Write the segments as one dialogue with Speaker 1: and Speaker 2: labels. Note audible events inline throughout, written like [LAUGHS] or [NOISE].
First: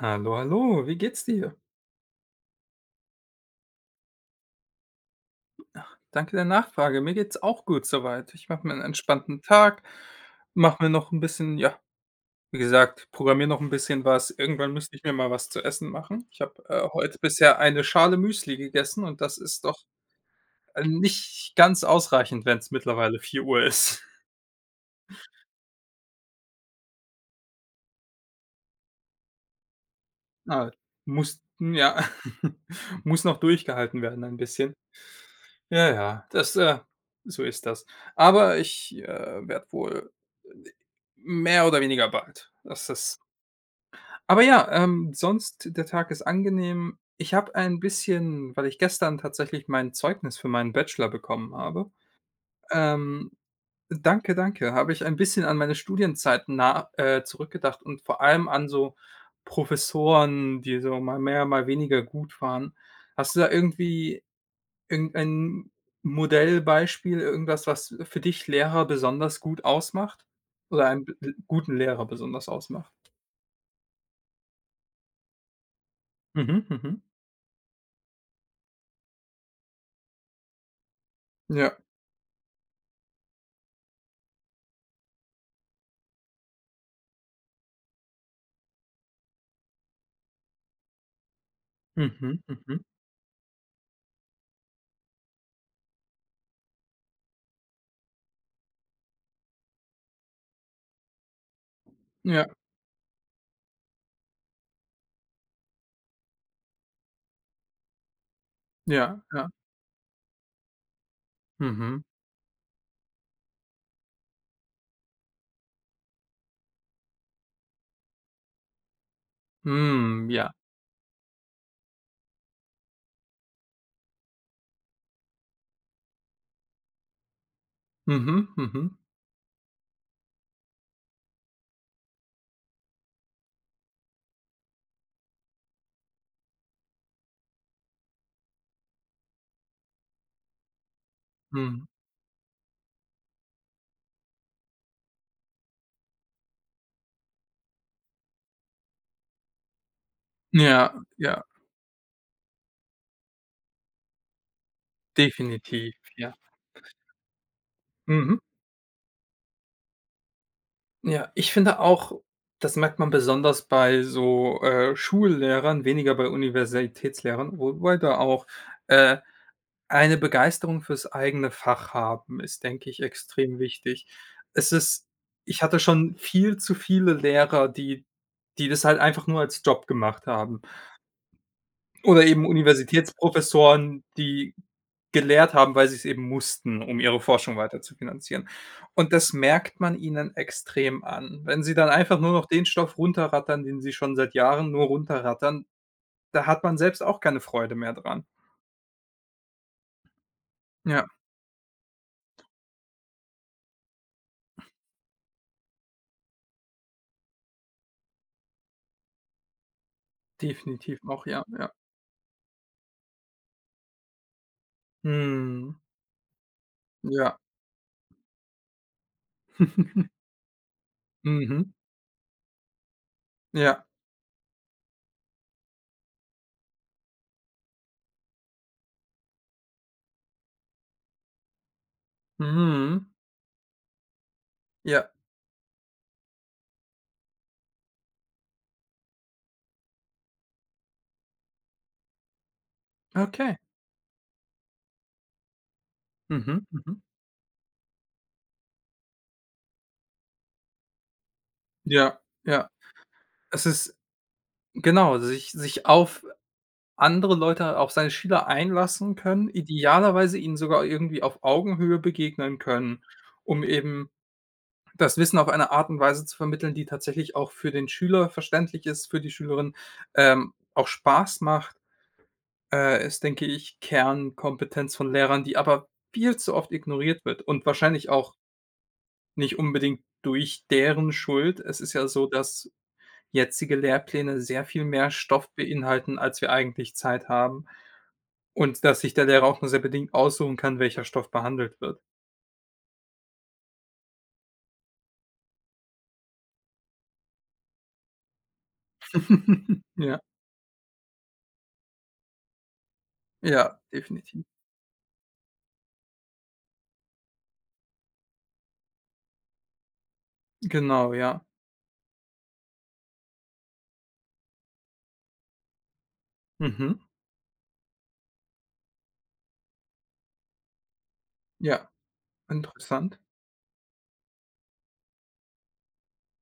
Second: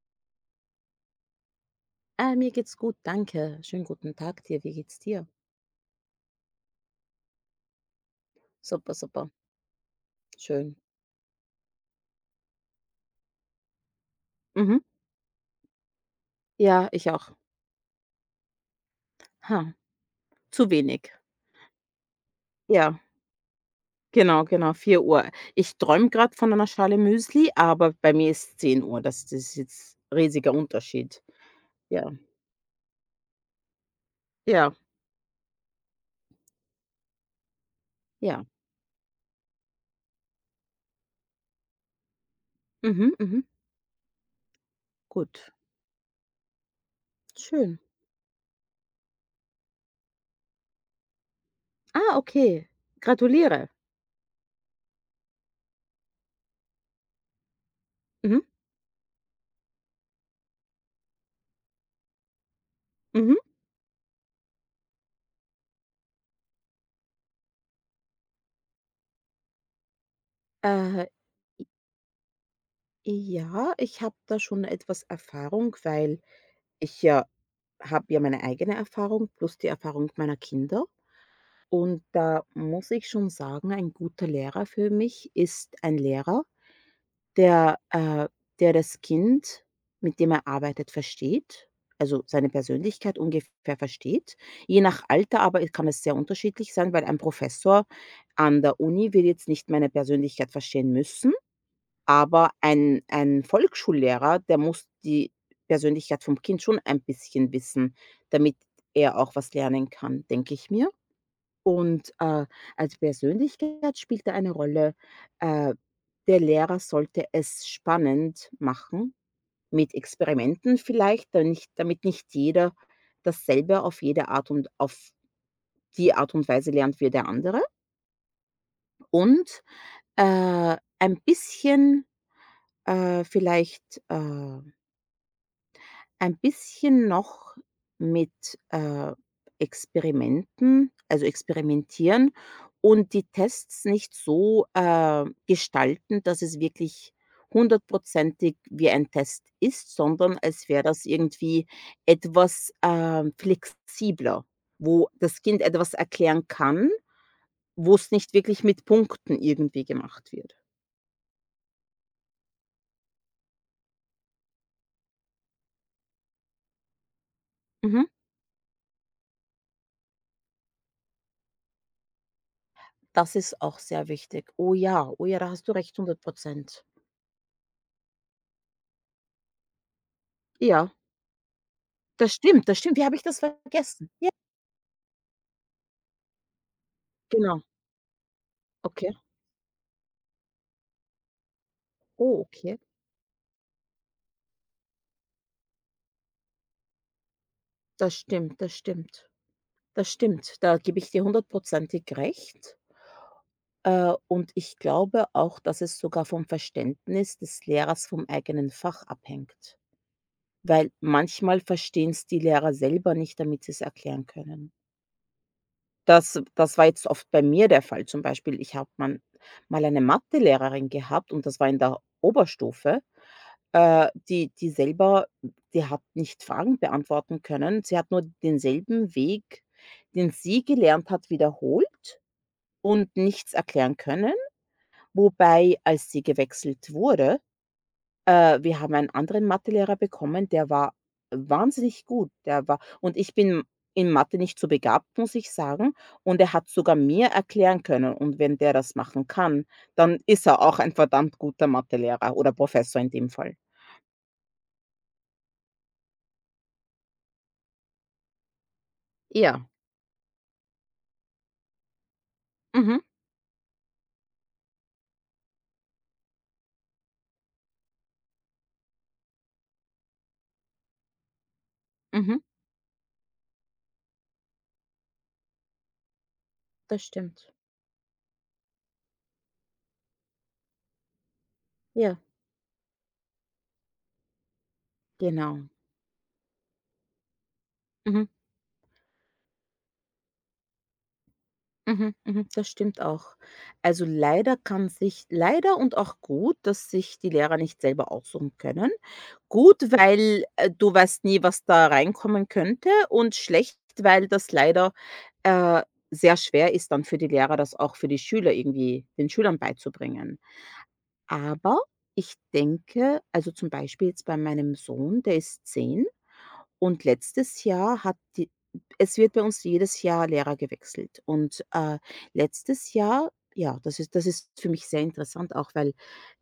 Speaker 1: Hallo, hallo, wie geht's dir?
Speaker 2: Mir geht's gut, danke. Schönen guten Tag dir. Wie geht's dir?
Speaker 1: Danke der Nachfrage. Mir geht's auch gut soweit. Ich mache mir einen
Speaker 2: Super, super.
Speaker 1: entspannten Tag,
Speaker 2: Schön.
Speaker 1: mache mir noch ein bisschen ja, wie gesagt, programmiere noch ein bisschen was. Irgendwann
Speaker 2: Mhm.
Speaker 1: müsste ich mir mal was zu essen machen. Ich habe,
Speaker 2: Ja, ich
Speaker 1: heute
Speaker 2: auch.
Speaker 1: bisher eine Schale Müsli gegessen und das
Speaker 2: Ha,
Speaker 1: ist doch,
Speaker 2: zu wenig.
Speaker 1: nicht ganz ausreichend, wenn es
Speaker 2: Ja,
Speaker 1: mittlerweile 4 Uhr ist. [LAUGHS]
Speaker 2: genau, genau, 4 Uhr. Ich träume gerade von einer Schale Müsli, aber bei mir ist 10:00. Das ist jetzt riesiger
Speaker 1: Ah,
Speaker 2: Unterschied.
Speaker 1: muss ja,
Speaker 2: Ja,
Speaker 1: [LAUGHS] muss noch durchgehalten werden ein
Speaker 2: ja,
Speaker 1: bisschen. Ja, ja, das, so ist das.
Speaker 2: ja.
Speaker 1: Aber ich werde wohl mehr oder weniger bald. Das
Speaker 2: Mhm,
Speaker 1: ist
Speaker 2: mhm.
Speaker 1: aber ja,
Speaker 2: Gut,
Speaker 1: sonst der Tag ist angenehm. Ich habe ein
Speaker 2: schön.
Speaker 1: bisschen weil ich gestern tatsächlich mein Zeugnis für meinen Bachelor bekommen habe,
Speaker 2: Ah, okay.
Speaker 1: ähm,
Speaker 2: Gratuliere.
Speaker 1: danke, danke, habe ich ein bisschen an meine Studienzeiten zurückgedacht und vor
Speaker 2: Mhm,
Speaker 1: allem an so Professoren, die so mal mehr, mal weniger gut waren. Hast
Speaker 2: mhm.
Speaker 1: du da irgendwie irgendein Modellbeispiel, irgendwas, was für dich Lehrer besonders gut ausmacht? Oder einen
Speaker 2: Äh,
Speaker 1: b guten Lehrer besonders ausmacht?
Speaker 2: i ja, ich habe da schon etwas Erfahrung, weil
Speaker 1: Mhm,
Speaker 2: ich,
Speaker 1: mhm.
Speaker 2: ja, habe ja meine eigene Erfahrung plus die Erfahrung meiner Kinder.
Speaker 1: Ja.
Speaker 2: Und da muss ich schon sagen, ein guter Lehrer für mich ist ein Lehrer, der, äh der das Kind, mit dem er arbeitet, versteht, also
Speaker 1: Mhm,
Speaker 2: seine
Speaker 1: mhm.
Speaker 2: Persönlichkeit ungefähr versteht. Je nach Alter aber kann es sehr unterschiedlich sein, weil ein Professor an der Uni wird jetzt nicht meine Persönlichkeit verstehen müssen.
Speaker 1: Ja,
Speaker 2: Aber ein Volksschullehrer, der muss die Persönlichkeit vom Kind schon ein bisschen wissen, damit er
Speaker 1: ja,
Speaker 2: auch
Speaker 1: ja.
Speaker 2: was lernen kann, denke ich mir.
Speaker 1: Mhm.
Speaker 2: Und, als Persönlichkeit spielt da eine Rolle, äh, der Lehrer sollte es spannend machen, mit
Speaker 1: Hm, ja.
Speaker 2: Experimenten vielleicht, da nicht damit nicht jeder dasselbe auf jede Art und auf die Art und Weise lernt wie der andere.
Speaker 1: Mhm, mhm,
Speaker 2: Und, ein bisschen, äh, vielleicht, äh Ein bisschen noch mit, äh, Experimenten, also
Speaker 1: mhm.
Speaker 2: experimentieren, und die Tests nicht so, gestalten, dass es wirklich hundertprozentig wie ein Test ist, sondern als wäre
Speaker 1: Ja,
Speaker 2: das
Speaker 1: ja,
Speaker 2: irgendwie etwas, flexibler, wo das Kind
Speaker 1: definitiv,
Speaker 2: etwas
Speaker 1: ja.
Speaker 2: erklären kann, wo es nicht
Speaker 1: Mhm.
Speaker 2: wirklich mit Punkten irgendwie gemacht wird.
Speaker 1: Ja, ich finde auch, das merkt man besonders bei so, Schullehrern, weniger bei Universitätslehrern, wobei
Speaker 2: Mhm.
Speaker 1: da auch, äh, eine Begeisterung fürs eigene Fach haben, ist, denke ich,
Speaker 2: Das
Speaker 1: extrem
Speaker 2: ist auch
Speaker 1: wichtig.
Speaker 2: sehr wichtig.
Speaker 1: Es
Speaker 2: Oh
Speaker 1: ist
Speaker 2: ja, oh ja, da
Speaker 1: ich
Speaker 2: hast du
Speaker 1: hatte
Speaker 2: recht,
Speaker 1: schon
Speaker 2: hundert
Speaker 1: viel zu
Speaker 2: Prozent.
Speaker 1: viele Lehrer, die das halt einfach nur als Job gemacht haben.
Speaker 2: Ja.
Speaker 1: Oder
Speaker 2: Das
Speaker 1: eben
Speaker 2: stimmt, das stimmt. Wie habe ich das
Speaker 1: Universitätsprofessoren,
Speaker 2: vergessen? Ja.
Speaker 1: die gelehrt haben, weil sie es eben mussten, um ihre Forschung
Speaker 2: Genau.
Speaker 1: weiter zu finanzieren.
Speaker 2: Okay.
Speaker 1: Und das merkt man ihnen extrem an. Wenn sie dann einfach nur
Speaker 2: Oh,
Speaker 1: noch den
Speaker 2: okay.
Speaker 1: Stoff runterrattern, den sie schon seit Jahren nur runterrattern, da hat man selbst auch keine Freude mehr
Speaker 2: Das
Speaker 1: dran.
Speaker 2: stimmt, das stimmt. Das stimmt. Da gebe
Speaker 1: Ja,
Speaker 2: ich dir hundertprozentig recht. Und ich glaube auch, dass es sogar vom Verständnis des Lehrers vom eigenen Fach abhängt, weil
Speaker 1: definitiv auch, ja,
Speaker 2: manchmal
Speaker 1: ja.
Speaker 2: verstehen es die Lehrer selber nicht, damit sie es erklären können.
Speaker 1: Mhm.
Speaker 2: Das war jetzt oft
Speaker 1: Ja.
Speaker 2: bei mir der Fall. Zum Beispiel, ich habe man mal eine
Speaker 1: [LAUGHS]
Speaker 2: Mathelehrerin gehabt, und das war
Speaker 1: Mhm.
Speaker 2: in der Oberstufe.
Speaker 1: Ja.
Speaker 2: Äh, die die selber die hat nicht Fragen beantworten können. Sie hat nur denselben Weg, den sie gelernt hat, wiederholt
Speaker 1: Mhm.
Speaker 2: und nichts erklären können,
Speaker 1: Ja.
Speaker 2: wobei, als sie gewechselt wurde, wir haben einen anderen Mathelehrer bekommen, der war wahnsinnig gut. Der war, und ich
Speaker 1: Okay.
Speaker 2: bin in Mathe nicht so begabt, muss ich sagen. Und er
Speaker 1: Mhm,
Speaker 2: hat sogar
Speaker 1: mhm.
Speaker 2: mir erklären können. Und wenn der das machen kann, dann ist er auch ein verdammt guter
Speaker 1: Ja,
Speaker 2: Mathelehrer oder
Speaker 1: ja.
Speaker 2: Professor in dem Fall.
Speaker 1: Es ist genau, sich auf andere Leute auf seine Schüler einlassen können,
Speaker 2: Ja.
Speaker 1: idealerweise ihnen sogar irgendwie auf Augenhöhe begegnen
Speaker 2: Mhm.
Speaker 1: können, um eben das Wissen auf eine Art und Weise zu vermitteln, die tatsächlich auch für den Schüler verständlich ist, für die Schülerin, auch Spaß macht,
Speaker 2: Mhm.
Speaker 1: ist, denke ich, Kernkompetenz von Lehrern, die aber viel zu oft
Speaker 2: Das
Speaker 1: ignoriert wird
Speaker 2: stimmt.
Speaker 1: und wahrscheinlich auch nicht unbedingt durch deren Schuld. Es ist ja
Speaker 2: Ja,
Speaker 1: so, dass jetzige Lehrpläne sehr viel mehr Stoff
Speaker 2: genau.
Speaker 1: beinhalten, als wir eigentlich Zeit haben.
Speaker 2: Mhm.
Speaker 1: Und dass sich der Lehrer auch nur sehr bedingt aussuchen kann, welcher Stoff behandelt wird.
Speaker 2: Mhm, mhm, das stimmt auch. Also leider kann sich, leider, und auch gut, dass sich die Lehrer nicht selber aussuchen können. Gut,
Speaker 1: [LAUGHS] Ja,
Speaker 2: weil, du weißt nie, was da reinkommen könnte, und
Speaker 1: ja,
Speaker 2: schlecht, weil
Speaker 1: definitiv.
Speaker 2: das leider, äh, sehr schwer ist dann für die Lehrer, das auch für die Schüler irgendwie, den Schülern beizubringen.
Speaker 1: Genau, ja.
Speaker 2: Aber ich denke, also zum Beispiel jetzt bei meinem Sohn, der ist 10.
Speaker 1: Mhm.
Speaker 2: Und letztes Jahr hat die, es wird bei uns jedes Jahr Lehrer gewechselt. Und,
Speaker 1: Ja,
Speaker 2: letztes
Speaker 1: interessant.
Speaker 2: Jahr, ja, das ist für mich sehr interessant auch, weil,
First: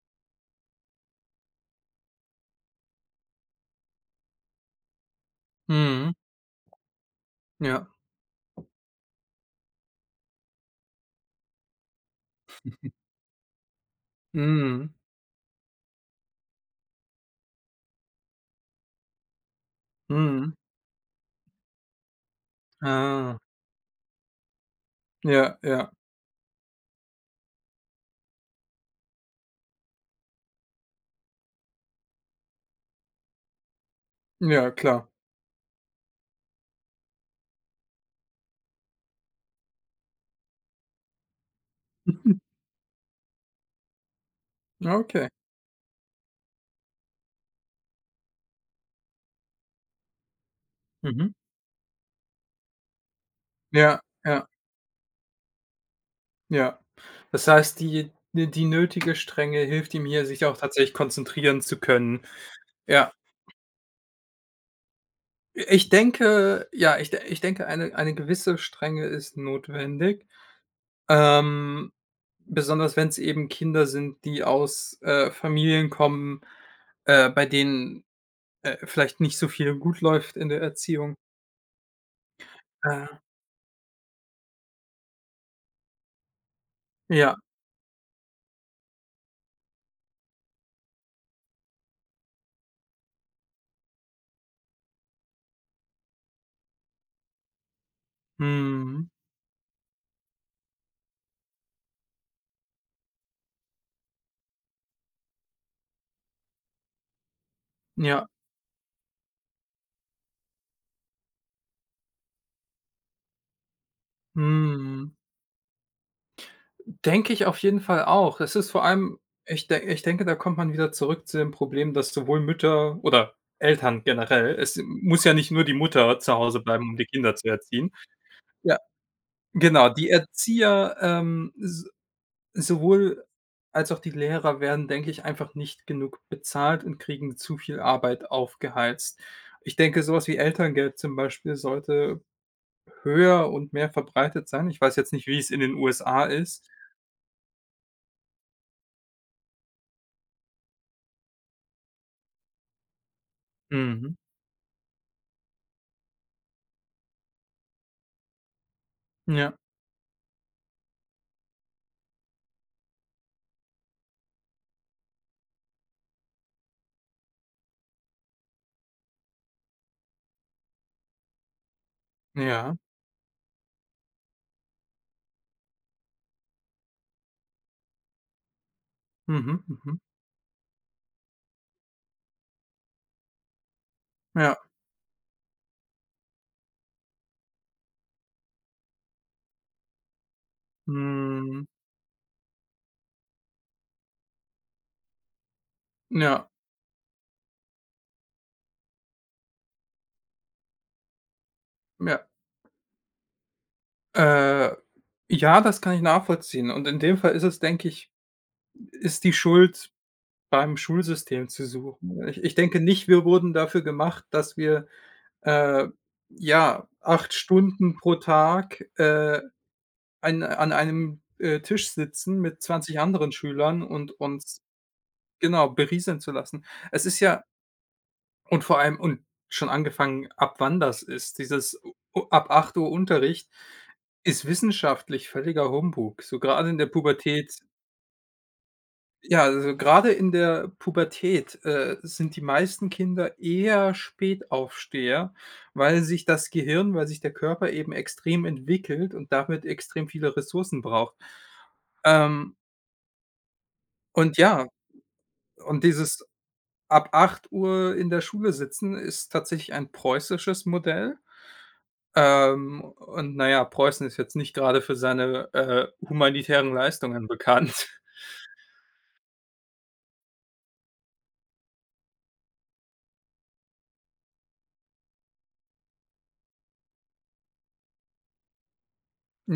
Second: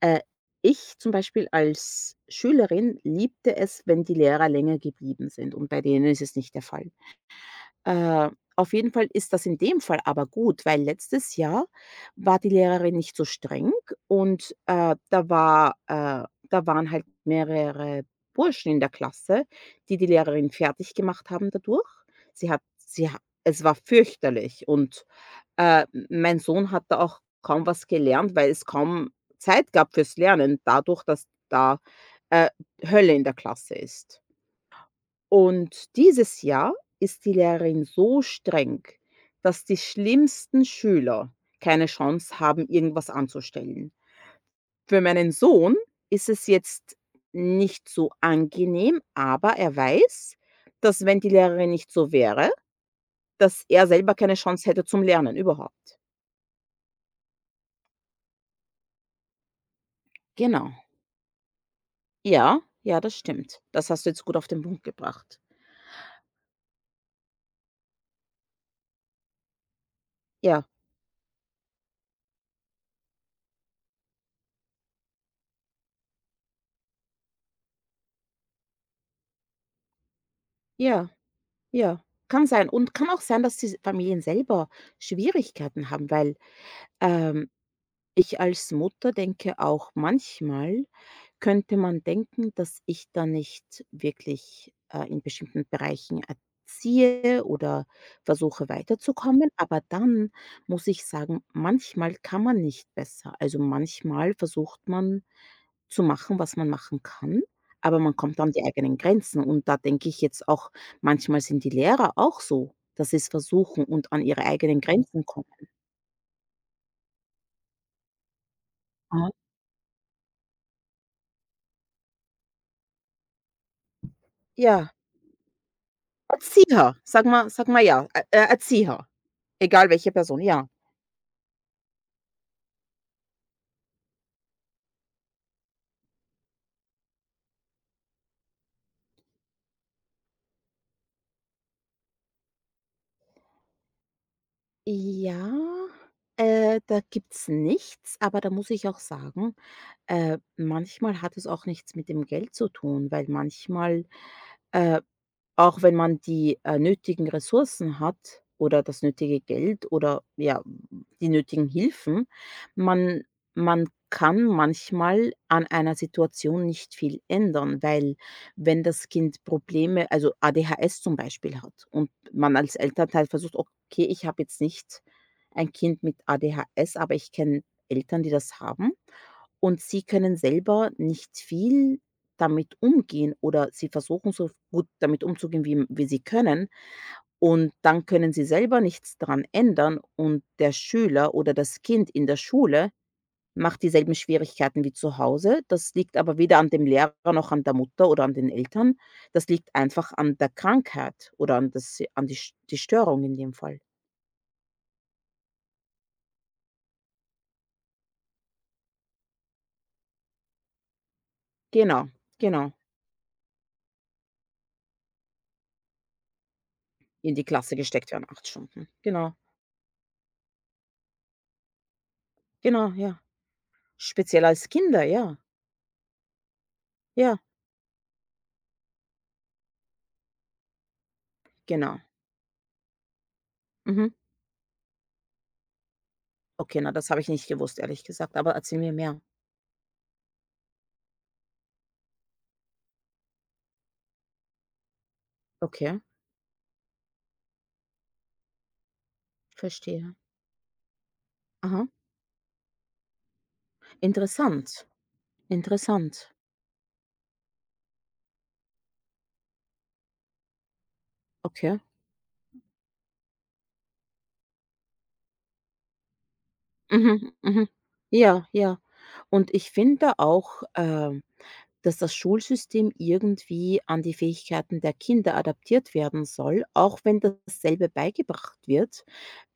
Speaker 2: äh, ich zum Beispiel als Schülerin liebte es, wenn die Lehrer länger geblieben sind, und bei denen
Speaker 1: Mhm.
Speaker 2: ist es nicht der Fall.
Speaker 1: Ja.
Speaker 2: Äh, auf jeden Fall ist das in dem Fall aber gut, weil letztes Jahr war die Lehrerin nicht so streng, und,
Speaker 1: Mhm.
Speaker 2: da waren halt mehrere Burschen in der Klasse, die die Lehrerin
Speaker 1: Mhm.
Speaker 2: fertig gemacht haben dadurch. Sie hat sie ha
Speaker 1: Ah.
Speaker 2: Es war fürchterlich, und,
Speaker 1: Ja, ja.
Speaker 2: mein Sohn hat da auch kaum was gelernt, weil es kaum Zeit gab fürs Lernen dadurch, dass da, äh, Hölle in der Klasse ist.
Speaker 1: Ja, klar.
Speaker 2: Und dieses Jahr ist die Lehrerin so streng, dass die schlimmsten Schüler keine Chance
Speaker 1: [LAUGHS]
Speaker 2: haben, irgendwas anzustellen. Für
Speaker 1: Okay.
Speaker 2: meinen Sohn ist es jetzt nicht so angenehm, aber er weiß, dass, wenn die
Speaker 1: Mhm.
Speaker 2: Lehrerin nicht so wäre, dass er
Speaker 1: Ja,
Speaker 2: selber keine
Speaker 1: ja,
Speaker 2: Chance hätte zum Lernen überhaupt.
Speaker 1: ja. Das heißt, die die nötige Strenge hilft ihm hier, sich auch
Speaker 2: Genau.
Speaker 1: tatsächlich konzentrieren zu können.
Speaker 2: Ja, ja,
Speaker 1: Ja.
Speaker 2: das stimmt. Das hast du jetzt gut auf den Punkt gebracht.
Speaker 1: Ich denke ja, ich denke, eine gewisse Strenge ist notwendig.
Speaker 2: Ja,
Speaker 1: Ähm, besonders wenn es eben Kinder sind, die aus, Familien kommen, bei denen, vielleicht nicht so viel gut läuft in der
Speaker 2: ja,
Speaker 1: Erziehung.
Speaker 2: ja. Kann sein. Und
Speaker 1: Äh,
Speaker 2: kann auch sein, dass die Familien selber Schwierigkeiten haben, weil
Speaker 1: ja.
Speaker 2: Ähm, ich als Mutter denke auch manchmal, könnte man denken, dass ich da nicht wirklich, in bestimmten Bereichen erziehe oder versuche
Speaker 1: Mhm.
Speaker 2: weiterzukommen, aber dann muss ich sagen, manchmal kann man nicht besser. Also, manchmal versucht man zu machen, was man machen kann, aber man
Speaker 1: Ja.
Speaker 2: kommt an die eigenen Grenzen, und da denke ich jetzt auch, manchmal sind die Lehrer auch so, dass sie's versuchen und an ihre eigenen
Speaker 1: Mhm.
Speaker 2: Grenzen kommen.
Speaker 1: Denke ich auf jeden Fall auch. Es ist vor allem
Speaker 2: Mhm.
Speaker 1: ich denke, da kommt man wieder zurück zu dem Problem, dass sowohl Mütter oder Eltern generell es
Speaker 2: Ja.
Speaker 1: muss ja nicht nur die Mutter zu Hause bleiben,
Speaker 2: Erzieher,
Speaker 1: um die
Speaker 2: sag
Speaker 1: Kinder zu
Speaker 2: mal, sag mal,
Speaker 1: erziehen.
Speaker 2: ja, E
Speaker 1: Ja,
Speaker 2: Erzieher,
Speaker 1: genau,
Speaker 2: egal
Speaker 1: die
Speaker 2: welche Person, ja.
Speaker 1: Erzieher, Sowohl als auch die Lehrer werden, denke ich, einfach nicht genug bezahlt und kriegen zu viel Arbeit aufgeheizt. Ich denke, sowas wie Elterngeld zum Beispiel sollte höher und mehr verbreitet sein. Ich weiß jetzt nicht, wie
Speaker 2: Ja,
Speaker 1: es in den USA ist.
Speaker 2: da gibt's nichts, aber da muss ich auch sagen, manchmal hat es auch nichts mit dem Geld zu tun, weil manchmal,
Speaker 1: Mhm.
Speaker 2: äh, auch wenn man die, nötigen Ressourcen hat oder das nötige
Speaker 1: Ja,
Speaker 2: Geld oder, ja, die nötigen Hilfen, man man kann manchmal an einer Situation nicht viel ändern, weil wenn das Kind Probleme, also ADHS zum Beispiel, hat und man
Speaker 1: ja.
Speaker 2: als Elternteil versucht. Okay, ich habe jetzt nicht ein Kind mit ADHS, aber ich kenne Eltern, die das haben,
Speaker 1: Mhm,
Speaker 2: und
Speaker 1: mhm.
Speaker 2: sie können selber nicht viel damit umgehen, oder sie versuchen so
Speaker 1: Ja,
Speaker 2: gut damit umzugehen, wie sie können, und dann können sie selber nichts dran ändern, und der Schüler oder
Speaker 1: hm,
Speaker 2: das Kind in der Schule macht dieselben Schwierigkeiten wie zu Hause. Das liegt aber
Speaker 1: ja,
Speaker 2: weder an dem Lehrer noch an der Mutter oder an den Eltern. Das liegt einfach an der Krankheit oder an, das,
Speaker 1: ja.
Speaker 2: an die, die Störung in dem Fall.
Speaker 1: Äh, ja, das kann ich nachvollziehen. Und in dem Fall ist es, denke ich ist die Schuld beim Schulsystem zu
Speaker 2: Genau,
Speaker 1: suchen. Ich
Speaker 2: genau.
Speaker 1: denke nicht, wir wurden dafür gemacht, dass wir Äh, ja, 8
Speaker 2: In die Klasse
Speaker 1: Stunden
Speaker 2: gesteckt
Speaker 1: pro
Speaker 2: werden, 8
Speaker 1: Tag,
Speaker 2: Stunden. Genau,
Speaker 1: an einem, Tisch sitzen mit
Speaker 2: genau,
Speaker 1: 20
Speaker 2: ja.
Speaker 1: anderen Schülern und
Speaker 2: Speziell
Speaker 1: uns
Speaker 2: als Kinder, ja,
Speaker 1: genau, berieseln zu lassen. Es ist
Speaker 2: ja,
Speaker 1: ja und vor allem und schon angefangen, ab wann das ist. Dieses
Speaker 2: genau.
Speaker 1: u ab 8 Uhr Unterricht
Speaker 2: Mhm.
Speaker 1: ist wissenschaftlich völliger Humbug. So gerade in
Speaker 2: Okay,
Speaker 1: der
Speaker 2: na, das habe ich nicht
Speaker 1: Pubertät.
Speaker 2: gewusst, ehrlich gesagt, aber erzähl mir mehr.
Speaker 1: Ja, also gerade in der Pubertät, sind die meisten Kinder eher Spätaufsteher,
Speaker 2: Okay,
Speaker 1: weil sich das Gehirn weil sich der Körper eben extrem entwickelt und damit extrem
Speaker 2: verstehe.
Speaker 1: viele Ressourcen braucht.
Speaker 2: Aha,
Speaker 1: Ähm, und ja,
Speaker 2: interessant,
Speaker 1: und dieses
Speaker 2: interessant.
Speaker 1: ab 8 Uhr in der Schule sitzen ist tatsächlich ein preußisches Modell.
Speaker 2: Okay.
Speaker 1: Und naja, Preußen ist jetzt nicht gerade für seine, humanitären Leistungen
Speaker 2: Mhm, mhm.
Speaker 1: bekannt. [LAUGHS]
Speaker 2: Ja, ja. Und ich finde auch, dass das Schulsystem irgendwie an die Fähigkeiten der Kinder adaptiert werden soll, auch wenn dasselbe beigebracht wird.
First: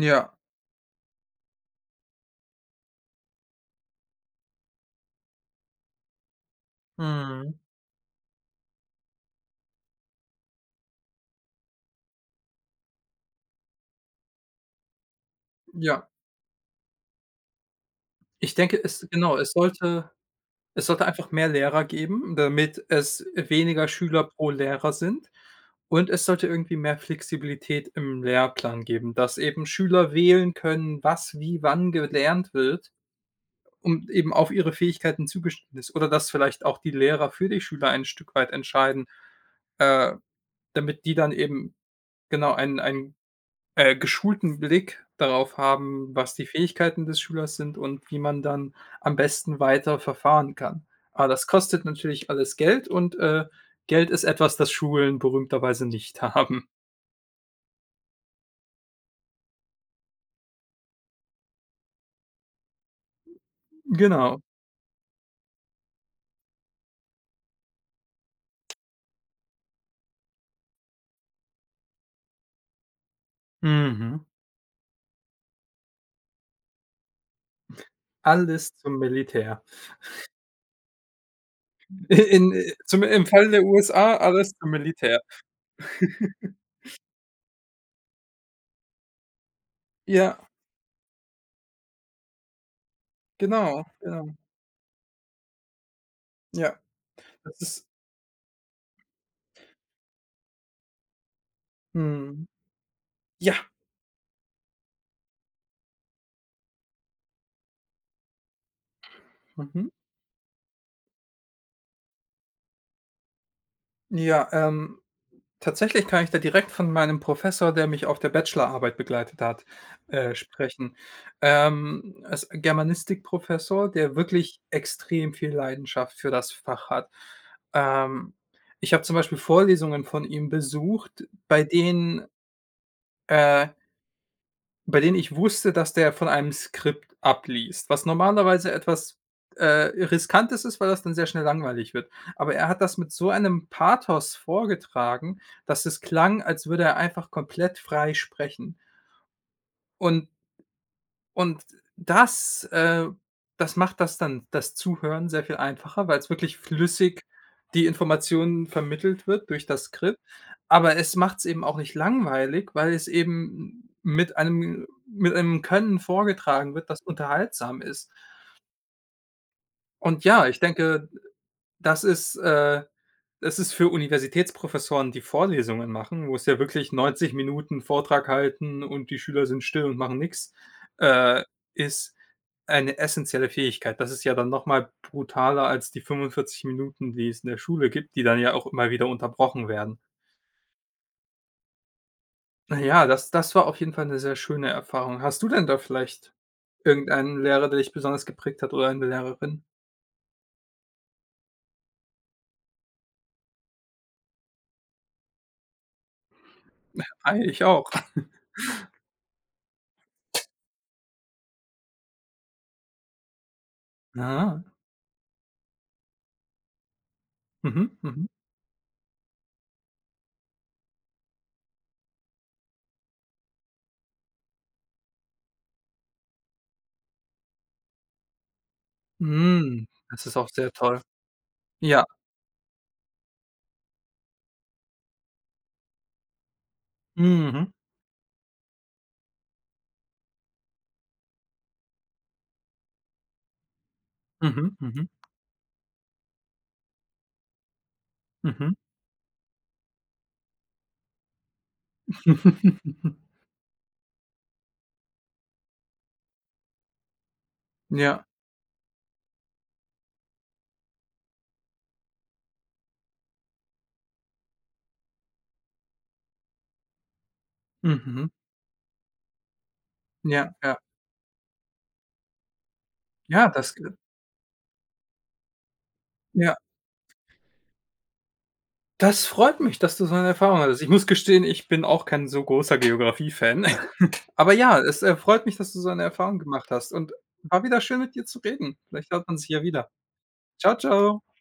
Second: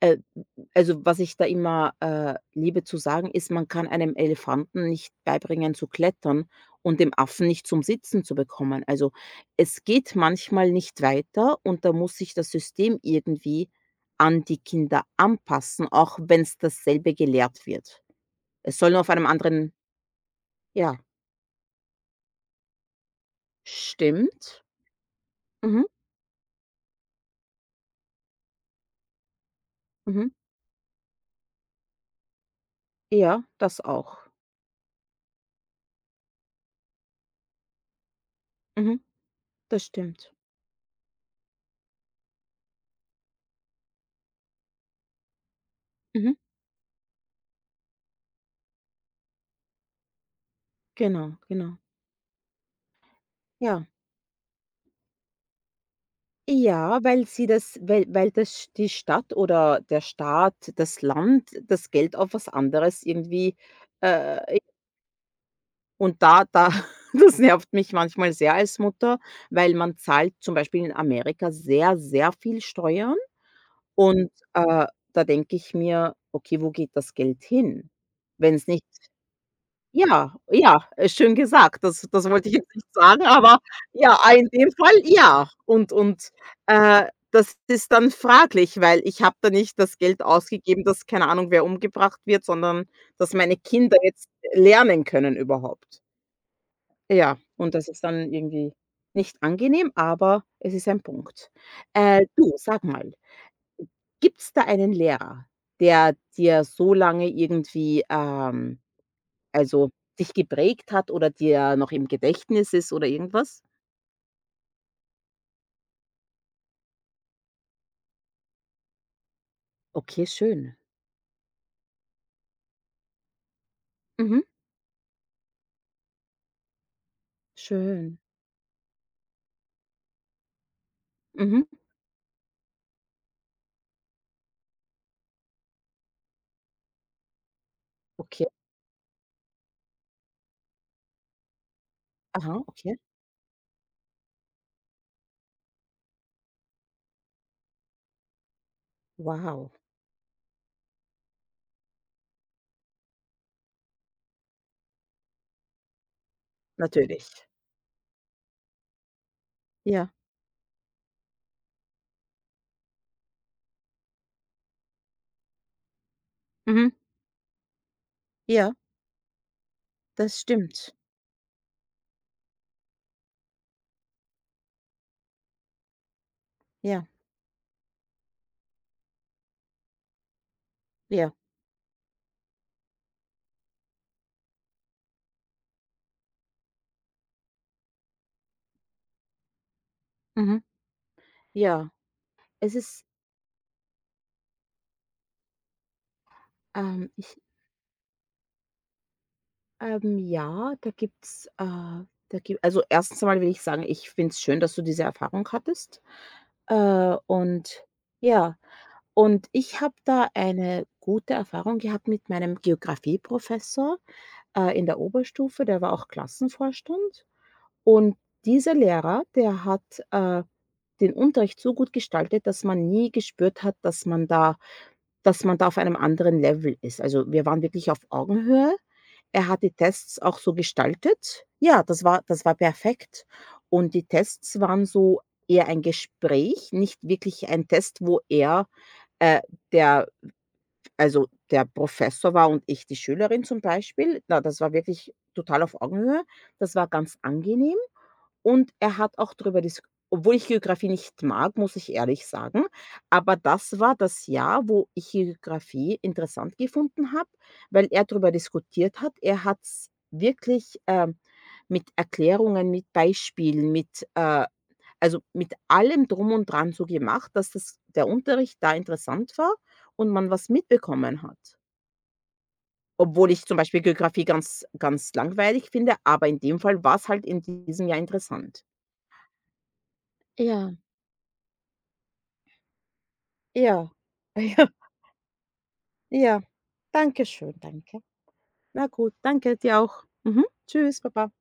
Speaker 2: Äh, also, was ich da immer, liebe zu sagen, ist, man kann einem Elefanten nicht beibringen zu klettern und dem Affen
Speaker 1: mhm,
Speaker 2: nicht zum Sitzen zu bekommen. Also, es geht manchmal nicht weiter, und da muss sich das System irgendwie an die Kinder anpassen,
Speaker 1: ja.
Speaker 2: auch wenn es dasselbe gelehrt wird.
Speaker 1: Ich
Speaker 2: Es
Speaker 1: denke,
Speaker 2: soll nur
Speaker 1: es
Speaker 2: auf einem
Speaker 1: genau,
Speaker 2: anderen.
Speaker 1: es
Speaker 2: Ja,
Speaker 1: sollte einfach mehr Lehrer geben, damit es weniger Schüler pro
Speaker 2: stimmt.
Speaker 1: Lehrer sind.
Speaker 2: Mhm,
Speaker 1: Und es sollte irgendwie mehr Flexibilität im Lehrplan geben, dass eben Schüler
Speaker 2: mhm.
Speaker 1: wählen können, was wie wann gelernt wird
Speaker 2: Ja, das
Speaker 1: und
Speaker 2: auch.
Speaker 1: eben auf ihre Fähigkeiten zugeschnitten ist. Oder dass vielleicht auch die Lehrer für die Schüler ein Stück weit
Speaker 2: Mhm,
Speaker 1: entscheiden,
Speaker 2: das
Speaker 1: äh,
Speaker 2: stimmt.
Speaker 1: damit die dann eben genau einen geschulten Blick darauf haben,
Speaker 2: Mhm,
Speaker 1: was die Fähigkeiten des Schülers sind und wie man dann am besten weiter verfahren kann. Aber
Speaker 2: genau,
Speaker 1: das
Speaker 2: genau.
Speaker 1: kostet natürlich alles Geld und,
Speaker 2: Ja.
Speaker 1: Geld ist etwas, das Schulen berühmterweise nicht [LAUGHS] haben.
Speaker 2: Ja, weil das die Stadt oder der Staat, das Land, das Geld auf was anderes irgendwie,
Speaker 1: Genau.
Speaker 2: äh und da [LAUGHS] das nervt mich manchmal sehr als Mutter, weil man zahlt zum Beispiel in Amerika sehr, sehr viel Steuern,
Speaker 1: Mhm.
Speaker 2: und, da denke ich mir: „Okay, wo geht das Geld hin?“ wenn es
Speaker 1: Alles
Speaker 2: nicht.
Speaker 1: zum Militär.
Speaker 2: Ja, ja, schön gesagt. Das
Speaker 1: I
Speaker 2: das wollte
Speaker 1: in
Speaker 2: ich jetzt nicht
Speaker 1: zum
Speaker 2: sagen,
Speaker 1: im Fall
Speaker 2: aber
Speaker 1: der USA
Speaker 2: ja, ah, in
Speaker 1: alles zum
Speaker 2: dem Fall
Speaker 1: Militär.
Speaker 2: ja. Und,
Speaker 1: [LAUGHS]
Speaker 2: äh, das ist dann fraglich, weil ich habe da nicht das Geld
Speaker 1: Ja,
Speaker 2: ausgegeben, dass keine Ahnung, wer umgebracht wird, sondern dass meine
Speaker 1: genau,
Speaker 2: Kinder
Speaker 1: genau.
Speaker 2: jetzt lernen können überhaupt.
Speaker 1: Ja,
Speaker 2: Ja,
Speaker 1: das
Speaker 2: und
Speaker 1: ist
Speaker 2: das ist dann irgendwie nicht angenehm, aber es ist ein Punkt. Äh,
Speaker 1: mhm.
Speaker 2: du, sag mal,
Speaker 1: Ja,
Speaker 2: gibt's da einen Lehrer, der dir so lange irgendwie,
Speaker 1: mhm.
Speaker 2: also, dich geprägt hat oder dir noch im Gedächtnis ist oder irgendwas?
Speaker 1: Ja, ähm, tatsächlich kann ich da direkt von meinem Professor, der mich auf der Bachelorarbeit begleitet hat,
Speaker 2: Okay, schön.
Speaker 1: sprechen. Als Germanistikprofessor, der
Speaker 2: Mhm.
Speaker 1: wirklich extrem viel Leidenschaft für das Fach hat.
Speaker 2: Schön.
Speaker 1: Ähm, ich habe zum Beispiel Vorlesungen von ihm besucht,
Speaker 2: Mhm.
Speaker 1: äh bei denen ich wusste, dass der von einem Skript abliest, was
Speaker 2: Okay.
Speaker 1: normalerweise etwas, Riskantes ist, weil das dann sehr schnell langweilig wird. Aber
Speaker 2: Aha,
Speaker 1: er hat
Speaker 2: okay.
Speaker 1: das mit so einem Pathos vorgetragen, dass es klang, als würde er einfach komplett frei sprechen.
Speaker 2: Wow.
Speaker 1: Und und das äh, das macht das dann das Zuhören sehr viel einfacher, weil es wirklich flüssig
Speaker 2: Natürlich.
Speaker 1: die Informationen vermittelt wird durch das
Speaker 2: Ja.
Speaker 1: Skript. Aber es macht es eben auch nicht langweilig, weil es eben mit einem Können vorgetragen wird,
Speaker 2: Mhm.
Speaker 1: das unterhaltsam ist.
Speaker 2: Ja,
Speaker 1: Und
Speaker 2: das
Speaker 1: ja, ich
Speaker 2: stimmt.
Speaker 1: denke, das ist, äh das ist für Universitätsprofessoren, die Vorlesungen machen, wo es ja wirklich
Speaker 2: Ja,
Speaker 1: 90 Minuten Vortrag halten und die Schüler sind still und machen nichts,
Speaker 2: ja.
Speaker 1: äh, ist eine essentielle Fähigkeit. Das ist ja dann noch mal brutaler als die 45 Minuten, die es in der Schule gibt, die dann ja auch immer wieder unterbrochen werden.
Speaker 2: Mhm. Ja, es
Speaker 1: Na
Speaker 2: ist,
Speaker 1: ja, das das war auf jeden Fall 'ne sehr schöne Erfahrung. Hast du denn da vielleicht
Speaker 2: ähm, ich,
Speaker 1: irgendeinen Lehrer, der dich besonders geprägt hat oder eine Lehrerin?
Speaker 2: ja, da gibt's, da gibt also erstens einmal will ich sagen, ich finde es schön, dass du diese Erfahrung hattest. Äh,
Speaker 1: Ah, ich
Speaker 2: und
Speaker 1: auch. [LAUGHS]
Speaker 2: ja. Und ich habe da eine gute Erfahrung gehabt mit meinem Geografieprofessor,
Speaker 1: Ah,
Speaker 2: in der Oberstufe, der war auch Klassenvorstand.
Speaker 1: mhm,
Speaker 2: Und
Speaker 1: mhm.
Speaker 2: dieser Lehrer, der hat, äh, den Unterricht so gut gestaltet, dass man nie gespürt hat, dass man da auf einem anderen Level ist. Also, wir waren wirklich auf Augenhöhe. Er hat die
Speaker 1: Mhm,
Speaker 2: Tests
Speaker 1: das ist
Speaker 2: auch
Speaker 1: auch
Speaker 2: so
Speaker 1: sehr toll.
Speaker 2: gestaltet. Ja, das
Speaker 1: Ja.
Speaker 2: war das war perfekt. Und die Tests waren so eher ein Gespräch, nicht wirklich ein
Speaker 1: Mhm.
Speaker 2: Test, wo er, äh, der also, der Professor war und ich die Schülerin, zum Beispiel. Na, das war
Speaker 1: Mhm, mhm,
Speaker 2: wirklich total auf Augenhöhe. Das war ganz angenehm. Und
Speaker 1: mhm.
Speaker 2: er hat auch darüber, disk obwohl ich Geografie nicht mag, muss ich ehrlich sagen,
Speaker 1: [LAUGHS]
Speaker 2: aber das war das Jahr, wo ich Geografie interessant gefunden habe, weil er
Speaker 1: Ja.
Speaker 2: darüber diskutiert hat. Er hat's wirklich, mit Erklärungen, mit Beispielen, mit, also, mit allem Drum und Dran so gemacht, dass das der
Speaker 1: Mhm.
Speaker 2: Unterricht da interessant war und man was
Speaker 1: Ja, ja.
Speaker 2: mitbekommen hat. Obwohl ich
Speaker 1: Ja,
Speaker 2: zum
Speaker 1: das
Speaker 2: Beispiel
Speaker 1: äh,
Speaker 2: Geografie ganz ganz langweilig finde, aber in
Speaker 1: ja,
Speaker 2: dem Fall war es halt in diesem Jahr interessant.
Speaker 1: das freut mich, dass du so eine Erfahrung
Speaker 2: Ja.
Speaker 1: hattest. Ich muss gestehen, ich bin auch kein so großer Geografie-Fan.
Speaker 2: Ja,
Speaker 1: [LAUGHS] Aber
Speaker 2: [LAUGHS] ja,
Speaker 1: ja, es, freut mich, dass du so eine Erfahrung
Speaker 2: ja.
Speaker 1: gemacht hast und
Speaker 2: Danke schön,
Speaker 1: war wieder schön,
Speaker 2: danke.
Speaker 1: mit dir zu reden.
Speaker 2: Na
Speaker 1: Vielleicht
Speaker 2: gut,
Speaker 1: hört man sich
Speaker 2: danke
Speaker 1: ja
Speaker 2: dir
Speaker 1: wieder.
Speaker 2: auch. Mhm.
Speaker 1: Ciao,
Speaker 2: Tschüss,
Speaker 1: ciao.
Speaker 2: Papa.